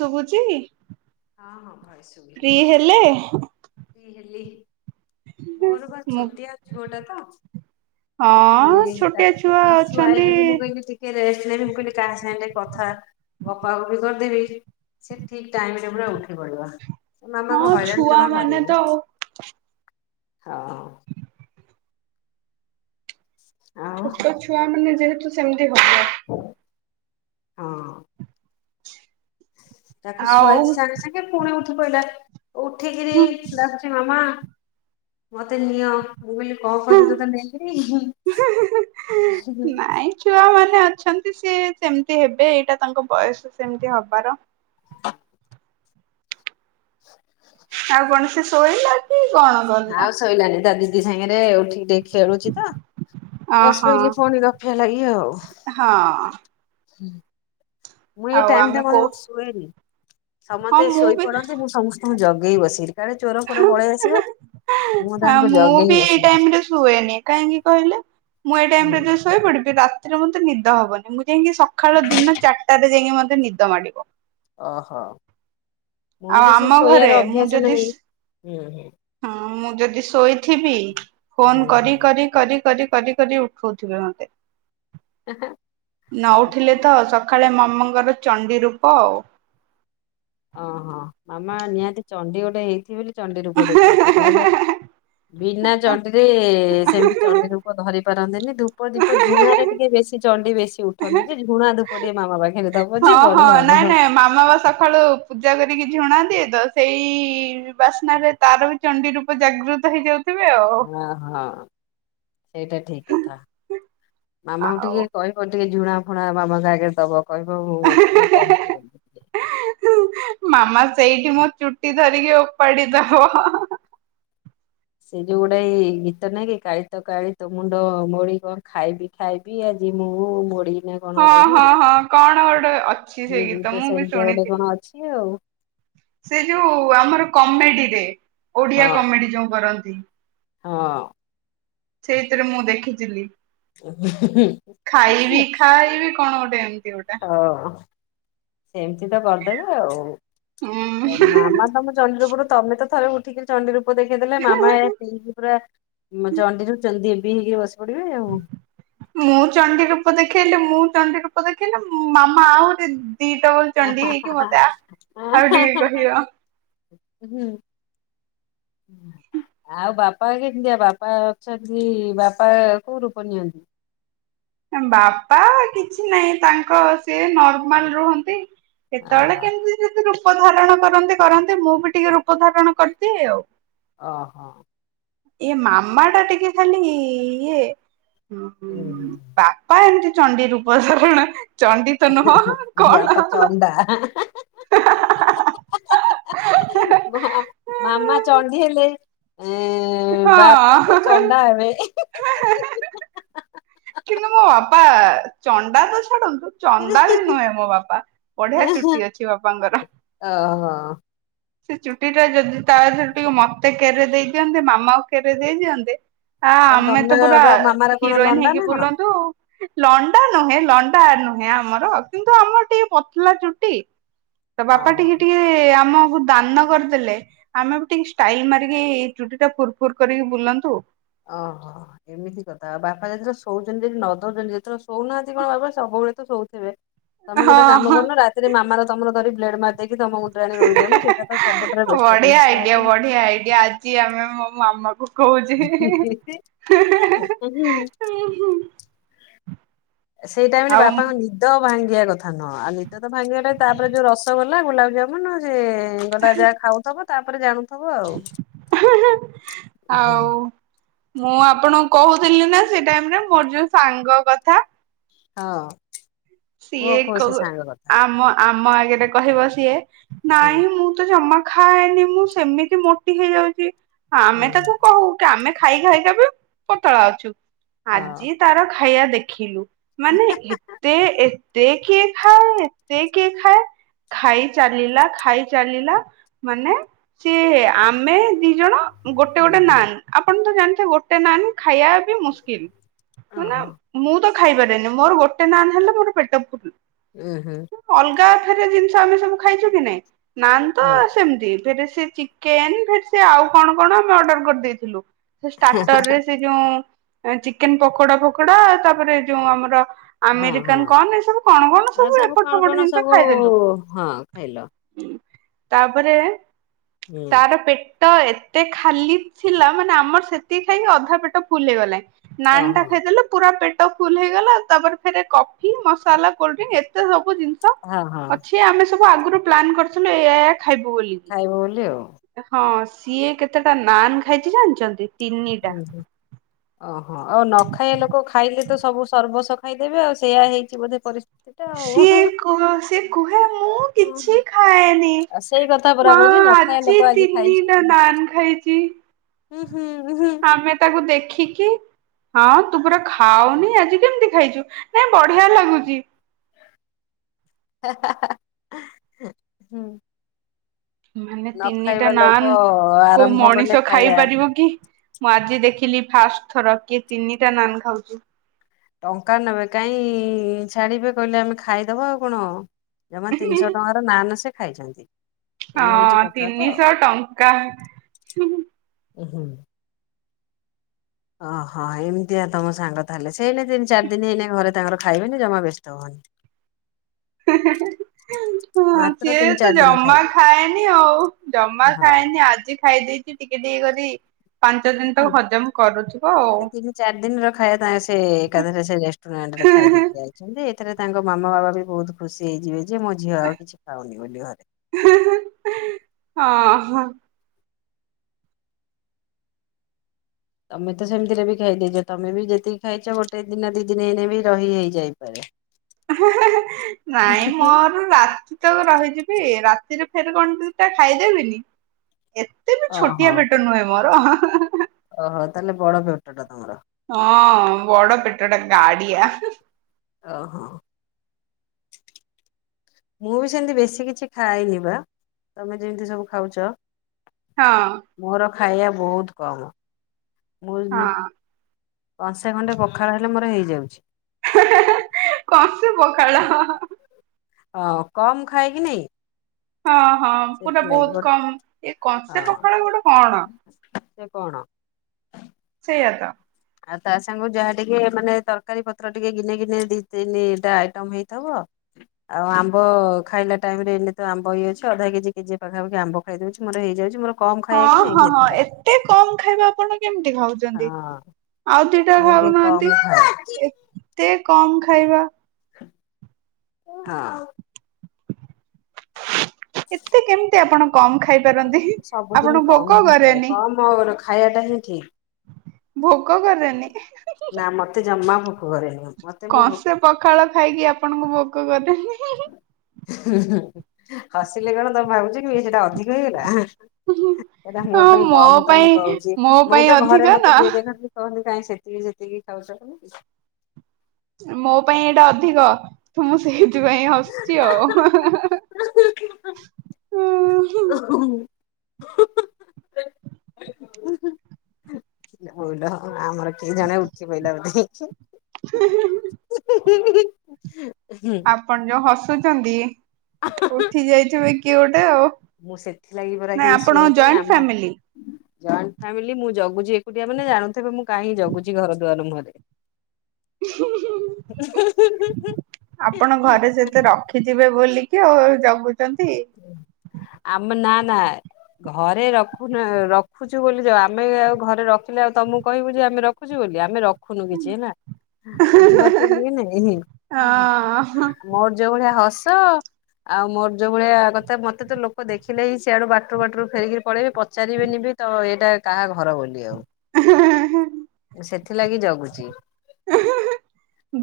ଶୁବୁଚି। ହଁ ହଁ ଭଏସ ଶୁଭିଲା ଫ୍ରି ହେଲେ। ଫ୍ରି ହେଲି। ମୋର ବାର ମୁଁ ଛୋଟି ଆଉ ଛୁଅଟା ତ ସେ ହଁ ଛୋଟିଆ ତାକୁ ଛୁଆ ଟିକେ ଅଛନ୍ତି ଶୁଆଇକରି ମୁଁ କହିଲି ଟିକେ ରେଷ୍ଟ ନେବି ମୁଁ କହିଲି କାହା ସାଙ୍ଗେ କଥା ବାପା ବି କରିଦେବି ସେ ଠିକ ଟାଇମରେ ସେ ପୁରା ଉଠି ପଡିବ। ମାମାଙ୍କୁ ହଁ ହଇରାଣ ଛୁଆ ଯମା ମାନେ ତ କରିବନି। ଆଉ ହଁ। ଆଉ ଛୋଟ ଛୁଆ ମାନେ ଯେହେତୁ ସେମିତି ହବ। ହଁ। ତାକୁ ଆଉ ଶୁଆଇକି ସାଙ୍ଗେ ସାଙ୍ଗେ ପୁଣି ଉଠି କଣ କହିଲା? ଉଠିକିରି ଡ଼ାକୁଛି ମାମା। ମତେ ନିଅ। ମୁଁ ବୋଲି କଣ କରିବି ତ ନେଇ। ନାଇଁ ଛୁଆ ମାନେ ଅଛନ୍ତି ସିଏ ସେମିତି ହେବେ ଏଇଟା ତାଙ୍କ ବୟସ ସେମିତି ହବାର। [unintelligible] ଆଉ କଣ ସେ ଶୋଇଲା? କି କଣ ଗଲା ଆଉ ଶୋଇିଲାନି ଦାଦି ଦି ସାଙ୍ଗରେ ଉଠିକି ଡେ ଖେଳୁଛି ତ ଅ ବସି ହଁ ପଇଲେ ପୁଣି ରଫା ଲାଗିବ ଆଉ। ହଁ [unintelligible] ମୁଁ ଏ ଆଉ ଟାଇମ ଆମେ ଟା କଣ କୋଉ ଶୁଏନି ହଁ ସମସ୍ତେ ଶୋଇପଡନ୍ତି ମୁଁ ସମସ୍ତଙ୍କୁ ଜଗେ ଏ ଇ ବସିଲି। ହ ହଁ ତାଙ୍କୁ ମୁଁ ଜଗେଇ ବି ଏଇ ବସିକିରି ଟାଇମ ରେ ଶୁଏନି କାହିଁକି କହିଲେ ମୁଁ ଏଇ ଟାଇମରେ ହୁଁ ଯ ଶୋଇ ପଡିବି। ତି ରେ ମେ ନିଦ ହବନି ମୁ ଯାଇକି ସକାଳ ଦିନ ଚାରିଟାରେ ଯାଇକି ମ ନିଦ ମାଡ଼ିବ। ଓ ହା। ମୁଁ ଆଉ ବି ସେ ଆମ ଘରେ ଶୋଇବାର ମୁଁ ଅଭ୍ୟାସ ଯଦି ନାହିଁ। ହଁ ମୁଁ ଯଦି ଶୋଇଥିବି। ହୁଁ ଫୋନ ହୁଁ କରି ହେଁ କରି କରି କରି କରି କରି ଉଠଉଥିବେ ମୋତେ। ହେଁ ନ ଉଠିଲେ ତ ସକାଳେ ମାମ ମାମା ଙ୍କର ଚଣ୍ଡି ରୂପ ଆଉ। ଓହୋ ମାମା ନିହାତି ଚଣ୍ଡି ଗୋଟେ ହେଇଥିବେ ବୋଲି ଚଣ୍ଡି ରୂପ ଦେଖାନ୍ତି ନହେଲେ ବିନା ଚଣ୍ଡିରେ ସେମିତି ଚଣ୍ଡି ରୂପ ଧରି ପାରନ୍ତିନି ଧୂପ ଦୀପ ଝୁଣାରେ ଟିକେ ବେଶୀ ଚଣ୍ଡି ବେଶୀ ଉଠନ୍ତି ଆଉ ଯେ ଝୁଣା ଧୂପ ଟିକେ ମାମା ପାଖେ ରେ ହଁ ହଁ ନାଇଁ ନାଇଁ ମାମା ବା ସକାଳୁ ପୂଜା କରିକି ଛିୁଣା ଦିଏ ତ ସେଇ ବାସ୍ନାରେ ତାର ବି ଚଣ୍ଡି ରୂପ ଜାଗୃତ ହେଇଯାଉ। ହଁ ହଁ ସେଇଟା ଠିକ କଥା ମାମାଙ୍କୁ ଟିକେ ଆଉ କହିବ ଟିକେ ଜୁଣା। ଝୁଣା ବାବାଙ୍କ ଆଗେରେ ଦବ। କହିବ ମତେ ମୁଁ କହିଛି ବୋଲି। ମାମା ସେଇଠି ମୋ ଚୁଟି ଧରିକି ଓପାଡି ଦବ। ସେ ଯୋଉ ଗୋଟାଏ ଗୀତ ନାଇଁ କି କାଳି ତ କାଳି ତୋ ମୁଣ୍ଡ ମୋଡି କଣ ଖାଇବି ଖାଇବି ଆଜି ମୁଁ ମୋଡି। ନା କଣ ହଁ ଗୋଟେ ନା ହଁ ହଁ କଣ ଗୋଟେ ଅଛି ସେ ସେଇ ଗୀତ ମୁଁ ବି ସେମିତିଆ ଗୋଟେ ଶୁଣିଥିଲି। କଣ ଅଛି ଆଉ। ସେ ଯୋଉ ଆମର କମେଡିରେ। ଓଡିଆ ହଁ କମେଡି ଯୋଉ କରନ୍ତି। [unintelligible] ହଁ। ସେଇଥିରେ ମୁଁ ଦେଖିଥିଲି। ଖାଇ ବି ଖାଇ ବି କଣ ଗୋଟେ ଏମ ହଁ ସେମିତି ତ କରିଦେବେ ଆଉ ମାମା ତମ ଚଣ୍ଡୀ ରୂପ ଟା ତମେ ତ ଥରେ ଉଠିକିରି ଚଣ୍ଡୀ ରୂପ ରୂପ ଦେଖେଇଦେଲେ ମାମା ହୁଁ। ଏଇଆ ପୁରା ଚଣ୍ଡିରୁ ଚ ବସି ପଡିବେ ମୁଁ ଚଣ୍ଡୀ ରୂପ ଦେ ଦେଖେଇଲେ ମୁଁ ଚଣ୍ଡୀ ରୂପ ଦେଖେଇଲେ ମାମା ଆହୁରି ଦିଟା ଭଲ ଚଣ୍ଡୀ ହେଇକି ମତେ ଆଉ ଟିକେ କହିବ। ହୁଁ ଆଉ ବାପା କେମିତିଆ ବାପା ଅଛନ୍ତି ବାପା କୋଉ ରୂପ ନିଅନ୍ତି? ବାପା କିଛି ନାହିଁ ତାଙ୍କ ସିଏ ନର୍ମାଲ ରୁହନ୍ତି। କେତେବେଳେ ଓହୋ କେମିତି ଯଦି ରୂ ରୂପ ଧାରଣ କରନ୍ତି କରନ୍ତି ମୁଁ ବି ଟିକେ ରୂପ ଧାରଣ କରିଦିଏ ଆଉ। ଓ ହୋ। ଏ ମାମା ଟା ଟିକେ ଖାଲି ଇଏ? ଓହୋ। ବାପା ଏମିତି ଚଣ୍ଡୀ ରୂପଧାରଣ ବାପା ଚଣ୍ଡା ହା ହା ହା ମାମା ଚଣ୍ଡୀ ହେଲେ ଏ ବାପା ତ ଚଣ୍ଡା ହେବେ ହେ ହେ ହା ହା ହା। କିନ୍ତୁ ମୋ ବାପା ଚଣ୍ଡା ତ ଛାଡନ୍ତୁ ଚନ୍ଦା ବି ନୁହେଁ ମୋ ବାପା ବଢିଆ ଚୁଟି ଅଛି ବାପାଙ୍କର। ହଁ। ସେ ଚୁଟି ଟା ଯଦି ତା ଦେହରୁ ଟିକେ ମତେ କେରେ ଦେଇଦିଅନ୍ତେ ମାମାକୁ କେରେ ଦେଇ ଦିଅନ୍ତେ ହଁ କାଇଁ ଆମେ ତ ପୁରା ତମର ମାମାର କଣ ହିରୋଇନ ଲଣ୍ଡା ହେଇକି ନା କଣ? ବୁଲନ୍ତୁ। ଲଣ୍ଡା ନୁହେଁ ଲଣ୍ଡା ନୁହେଁ ଆମର କିନ୍ତୁ ଆମର ଟିକେ ପତଲା ଚୁଟି। ତ ବାପା ଓହୋ। ଟିକେ ଟିକେ ଆମ ତାନ କରିଦେଲେ ଆମେ ବି ଟିକେ ଷ୍ଟାଇଲ ମାରିକି ଚୁଟିଟା ଫୁୁର ଫୁୁର କରିକି ବୁଲନ୍ତୁ। ଅହ ଏମିତି କଥା ଆଉ ବାପା ଯେତେଳେ ଶୋଉଚନ୍ତି ନଦୋଉଚନ୍ତି ଯେତେଳେ ଶୋଉନାହାନ୍ତି କଣ ବାପା ସବୁବେଳେ ତ ଶୋଉଥିବେ। ତମେ ହଁ ଗୋଟେ କାମ କରୁନ ରାତିରେ ମାମାର ତମର ଧରିି ପ୍ଲେଡ଼ ମାରିଦେଇ ବେଟର ବଢ଼ିଆ ଜିନିଷ ହବ। ଆଇଡ଼ିଆ ବଢ଼ିଆ ଆଇଡ଼ିଆ ଆଜି ଆମେ ମୋ ମାମା କୋହୁଚି ଉଁ ହୁଁ ସେଇ ଟାଇମରେ ବାପାଙ୍କ ନିଦ ଭାଂ ଇଆ କଥା ନୁହଁ‌। ଆଉ ନିଦ ତ ଭାଙ୍ଗିଗଲେ ତାପରେ ଯୋଉ ରସଗୋଲା ଗୁଲାପଜାମୁନ ସେ ହେଙ୍ଗଟା ଯାହା ଖାଉଥବ ତାପରେ ଜାଣୁ ହୁଁ ହୁଁ ହୁଁ ଆଉ ମୁଁ ଆପଣଙ୍କୁ କୋହୁଥିଲି ନାଁ ସେ ଟାଇମରେ ମୋର ଯୋଉ ସାଙ୍ଗ କଥା। ହଁ। କୁହ ସିଏ କୁହ ସେ କୋଉ ସାଙ୍ଗ କଥା ଆମ ଆମ ଏପଟେ କହିବ ସିଏ ହୁଁ ନାଇଁ ମୁଁ ତ ଜମା ଖାଏନି ମୁଁ ସେମିତି ମୋଟି ହେଇଯାଉଚି। ହୁଁ ଆମେ ତାକୁ କହୁ କି ଆମେ ଖାଇ ଖାଇକା ବି ପତଳା ଅଛୁ। ହଁ। ଆଜି ତାର ଖାଇଆ ଦେଖିଲୁ? ମାନେ ଏତେ ଏତେ କିଏ ଖାଏ? ଏତେ କିଏ ଖାଏ? ଖାଇ ଚାଲିଲା ଖାଇ ଚାଲିଲା ମାନେ ସିଏ ଆମେ ଦି ଜଣ ଗୋଟେ ହୁଁ ଗୋଟେ ହୁଁ ନାନ୍ ଆପଣ ତ ଜାନ୍ ସେ ଗୋଟେ ନାନ୍ ଖାଇଆ ବି ମୁସ୍କିଲ ମାନେ ଓହୋ ମୁଁ ତ ଖାଇ ପାରେନି ମୋର ଗୋଟେ ନାନ୍ ହେଲେ ମୋର ପେଟ ଫୁଲ୍। ଉ ହୁଁ। ଠାରେ ରିଲ୍ସ ତ ଆମେ ସବୁ ଖାଇଚୁ କି ନାଇଁ ନାନ୍ ତ ହଁ ସେମତି ଫେରେ ସେ ଚିକେନ ଫେର୍ ସେ ଆଉ କଣ କଣ ଆମେ ଅର୍ଡର କରିଦେଇଥିଲୁ। ସେ ଷ୍ଟାର୍ଟରରେ ସେ ଯୋଉଁ ଚିକେନ ପକୋଡା ପକୋଡା ତାପରେ ଯୋଉ ଆମର ହଁ ହଁ। ଆମେରିକାନ କଣ ଏ ସବୁ କଣ କଣ ଆଉ ସବୁ ଏପଟ କଣ ସେପଟ କଣ ଜିନିଷ ସବୁ ଖାଇଦେଲୁ ହଁ ଖାଇଲ? ତାପରେ ହୁଁ ତାର ପେଟ ତ ଏତେ ଖାଲି ଥିଲା ମାନେ ଆମର ସେତିକି ଖାଇକି ଅଧା ପେଟ ଫୁଲ ହେଇଗଲା। ନାନ ଟା ଓହୋ ଖାଇଦେଲ ପୁରା ପେଟ ଟା ଫୁଲ ହେଇଗଲା ତାପରେ ଫେରେ କ ମସଲା କୋଲଡ୍ରିଙ୍ଗ ଏତେ ସବୁ ସବୁ ଜିନିଷ ହଁ ହଁ ଅଛି ଆମେ ସବୁ ଆଗରୁ ପ୍ଲାନ୍ କରିୁଥିଲୁ ଏୟା ଏୟା ଖାଇବୁ ବୋଲି କି, ଖାଇବ ବୋଲି ଆଉ ହଁ। ସିଏ କେତେଟା ନାନ ଖାଇଛି ଜାଣିଛନ୍ତି? ତିନିଟା। ଓ ହଁ ଆଉ ନ ଖାଇବା ଲୋକ ଖାଇଲେ ତ ସବୁ ସର୍ବଶ୍ଵ ଖାଇଦେବେ ଆଉ ସେୟା ହେଇଛି ବୋଧେ ପରି ସିଏ କ ସିଏ କୁହେ ମୁଁ କିଛି ଖାଏନି ଆଉ ସେଇ କଥା ପରା ମା କହୁଛି ନ ଖାଇବା ଆଜି ଲୋକ ତିନିଟା ନାନ ଖାଇଛି ହୁମ ଆମେ ତାକୁ ଦେଖିକି ହଁ ତୁ ପୁରା ଖାଉନି ଆଜି କେମିତି ଖାଇଛୁ ନାଇଁ ବଢିଆ ଲାଗୁଛି, ହା ହା ହା ହୁଁ ମାନେ ତିନିଟା ନାନ କୋଉ ଆରମ୍ଭ କଲେ ମଣିଷ ଖାଇବା ଖାଇପାରିବ କି ମୁଁ ଆଜି ଦେଖି ଦେଖିଲି ଫାଷ୍ଟ ଥର କିଏ ତିନିଟା ନାନ ଖାଉଛି। ଟଙ୍କା ନେବେ କାଇଁ ଛାଡିବେ କହିଲେ ଆମେ ଖାଇଦବା ଆଉ କଣ ଜମା ତିନିଶହ ଟଙ୍କାର ନାନ ସେ, ଖାଇଛନ୍ତି, ଏଇ ହଉଛି ହଁ କଥା ତ। ତିନିଶହ ଟଙ୍କା ଓ ହୋ, ଓହୋ ଏମିତିଆ ତମ ସାଙ୍ଗ ତାହେଲେ ସେଇନ ତିନି ଚାରି ଦିନ ହେଇନ ଘରେ ତାଙ୍କର ଖାଇବେନି ଜମା ବ୍ୟସ୍ତ ହୁଅନି, ହେ ହେ ଅଁ ହ ମାତ୍ର ସିଏ ତିନି ତ ଚାରି ଦିନ ଜମା ଖାଇବେ ଖାଏନି। ଆଉ ଜମା ହଁ ଖାଏନି ଆଜି ଖାଇ ଦେଇଛି। ଟିକେ ଟିକେ କରି ପାଞ୍ଚ ଦିନ ତକ ହଜମ କରୁଥିବ ଆଉ। ସେ ତିନି ଚାରି ଦିନର ଖାଇଏ ତାଙ୍କ ସେ ଏକାଥରେ ସେ ରେଷ୍ଟୁରାଣ୍ଟ ରେ ଖାଇଦେକି ଯାଇଛନ୍ତି। ଏଥିରେ ତାଙ୍କ ମାମା ବାପା ବି ବହୁତ ଖୁସି ହେଇଯିବେ। ଯେ ମୋ ଝିଅ ଆଉ କିଛି ଖାଉନି ବୋଲି ଘରେ। ହଁ। ତମେ ତ ସେମିତିରେ ବି ଖାଇ ଦେଇଛ। ତମେ ବି ଯେତିକି ଖାଇଛ ଗୋଟେ ଦିନ ଦି ଦିନ ହେଇନ ବି ରହି ହେଇଯାଇପାରେ। ହେଁ ହେଁ ନାଇଁ ମୋର ରାତି ତ ରହିଯିବି ରାତିରେ। ସେଟି କଣ ଦୁଇଟା ଖାଇଦେବିନି। ଏତେ ବି ଓହୋ ଛୋଟିଆ ପେଟ ନୁହେଁ ମୋର। ଅଁହଁ ଅଁ। ଓହୋ ତାହେଲେ ବଡ ପେଟ ଟା ତମର। ହଁ ବଡ଼ ପେଟଟା ଗାଡ଼ିଆ। ଓ ହୋ। ମୁଁ ବି ସେମିତି ବେଶୀ କିଛି ଖାଏନି। ବା ତମେ ଯେମିତି ସବୁ ଖାଉଛ। ମୋର ହଁ। ଖାଇବା ବହୁତ କମ। ମୋର୍। ହଁ କଂସେ ଖଣ୍ଟେ ପଖାଳ ହେଲେ ମୋର ହେଇଯାଉଛି। ହେ ହେଂ ହେଂକଂ ସେ ପଖଳ ହଂ। ଅ କମ ଖାଏ କି ନାଇଁ। ହଁ ହଁ ପୁରା ସେଥିଲାଗି ଗୋ ବହୁତ କମ୍। ଏଇ କଂସେ ହଁ ପଖାଳ ଗୋଟେ କଣ ସେ କଣ ସେଇଆା ତ। ଆଉ ତା ସାଙ୍ଗ ଯାହା ଟିକେ ମାନେ ତରକାରୀ ପତ୍ର ଟିକେ। ଗିନେ ଗିନେ ଦି ତିନି ଟା ଆଇଟମ ହେଇଥିବ। ଆଉ ଆମ୍ବ ଖାଇଲା ଟାଇମ ରେ ଏନ ତ ଆମ୍ବ ହେଇ ଅଛି ଅଧା କେଜି କେଜି ପାଖାପାଖି ଆମ୍ବ ଖାଇଦଉଛି। ମୋର ହେଇଯାଉଛି ମୋର। କମ ଖାଇବା କି ହଁ ନାଇଁ ହଁ ହଁ ସେଥିଲାଗି ଏତେ କମ ଖାଇବା ଆପଣ କେମିତି ଖାଉଛନ୍ତି। ଚନତି ହଁ ଆଉ ଦିଟା ମୁଁ ଟିକେ ଖାଉନାହାନ୍ତି କମ ଖାଏ ଏତେ କମ୍। କଣ ଖାଇବା। ହଁ। ଏତେ କେମିତି ଆପଣ। କମ ଖାଇପାରନ୍ତି। ଆପଣ ସବୁଦିନ ଭୋକ କମ ହିଖାଏ କରେନି କମ ଅ ଖାଇବା ଟା ହିଁ। [inaudible] ଭୋକ କରେନି। ନା ମତେ ଜମା ଭୋକ କରେନି। ମତେ ମୁଁ କ କଥା ହିଂ ହିଂ ହିଂ। ହସିଲେ କଣ ତମେ ଭାବୁଛ କି ସେଇଟା ଅଧିକ ହେଇଗଲା। ସେଇଟା ମୋ ହଁ ପାଇଁ କମ ତ ପାଇଁ ମୁଁ କହୁଛି। ମୋ ମୁଁ ପାଇଁ ତ ଅଧିକ ଘରେ ନା ମତେ ଯିଏ ଦେଖନ୍ତିି କହନ୍ତି। କାହିଁକି ସେତିକି ସେତିକି ଖାଉଚ। ମୋ ପାଇଁ ଏଇଟା ଅଧିକ ତ ମୁଁ ସେଇ ସେଇଥିପାଇଁ ହସୁଛି ଆଉ ହାଁ ହାଁ ହାଁ। ହୁଁ। ଓ ହୋ। ହାଁ ହାଁ ହାଁ। ହଉ ଲୋ। ଆମର କିଏ ଜଣେ ଉଠି ପହିଲା ବୋଧେ। ହୁଁ ହୁଁ। ଆପଣ ଯୋଉ ହସୁ ଚନ୍ତି। ଉଠି ଯାଇଥିବେ କିଏ ଗୋଟେ ଆଉ ମୁଁ ସେଥିଲାଗି ପରା ନାଇ କେହି ଆପଣ ଶୁଏନି ଜଏଣ୍ଟ ଆମ ଫାମିଲି। ଜଏଣ୍ଟ ଫାମିଲି ମୁଁ ଜଗୁଛି ଏକୁଟିଆ ମାନେ ଜାଣୁଥିବେ ମୁଁ କାହିଁକି ଜଗୁଛି ଘର ଦୁଆର ମୁହଁରେ। ଆପଣ ଘରେ ସେତେ ରଖିଥିବେ ବୋଲି। କି ଆଉ ଯାବୁ। ଆମ ନା। ନାଇଁ ଘରେ ରଖୁନ ରଖୁଛୁ ବୋଲି ଯ ଆମେ ଆଉ ଘରେ ରଖିଲେ ଆଉ ତମକୁ କହିବୁ ଯେ ଆମେ ରଖୁଛୁ ବୋଲି ଆମେ। ରଖୁନୁ କିଛି ହେଲା ବୁଝିପାରୁଛନ୍ତି କି ନାଇ ହଁ। ମୋର ଯୋଉ ଭଳିଆ ହ ଆସ ଆଉ ମୋର ଯୋଉ। ଭଳିଆ କଥା ମତେ ତ ଲୋକ ଦେଖିଲେ ହି ସିଆଡୁ ବାଟରୁ ବାଟରୁ ଫେରିକିରି ପଳେଇବି ପଚାରିବେନି ବି ତ-ତ-ତ ଏଇଟା। କାହା ଘର ବୋଲି ଆଉ। ସେଥିଲାଗି ଜଗୁଛି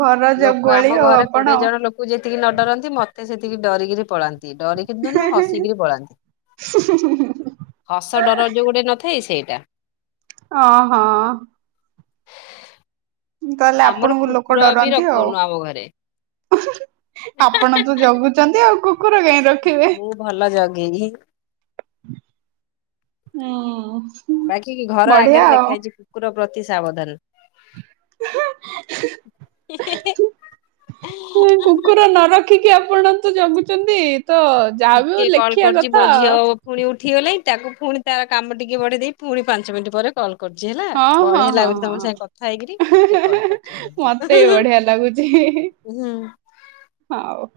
ଘର ଲୋକ ଆମ ଜଗୁଆଳି ଆଉ ଘରେ କୋଡିଏ ଆପଣ। ଜଣ ଲୋକ ଯେତିକି ନ ଡରନ୍ତି ମ ତ ସେତିକି ଡରିକିରି ପଳାନ ଡରିକିରି ତ ନୁହଁ ହସିକିରି ପଳାନ୍ତି ହସ ଡର ଯୋଉ ଗୋଟେ ନ ସେଇ ସେଇଟା। ଅ ହଁ। ତାହେଲେ ଆମର ଆପଣଙ୍କୁ ଲୋକ କୁକୁର ବି ଡରନ୍ତି ଆଉ ରଖଉନୁ ଆମ ଘରେ। ଆପଣ ତ ଜଗୁଛନ୍ତି ଆଉ କୁ ମୁଁ ଭଲ ଜଗେଇ। ହୁଁ। ବାକି କି ଘର ବଢିଆ ଆଗରେ ଆଉ। ଲେଖା ହେଇଛି କୁକୁର ପ୍ର ତି ସାବଧାନ। କୁକୁର ନ ରଖ ଦେଖିକି ଆପଣ ତ ଜଗୁଛନ୍ତି। ତ ଯାହା ବି ହଉ ଟିକେ କଲ୍ ଲେଖିବା କରୁଛି କଥା। ମୋ ଝିଅ ପୁଣି ଉଠି ଗଲାଣି। ତାକୁ ପୁଣି ତାର କାମ ଟିକେ ବଢ଼େଇ ଦେଇ ପୁଣି ପାଞ୍ଚ ମିନିଟ ପରେ କଲ ହଁ ହଁ ହଁ ହଁ ହେଇକିରି ଟିକେ କଲ୍ କରୁଛି ରୁହନ୍ତୁ। ମତେ ବଢିଆ ଲାଗୁଛି ହୁଁ। ହଉ।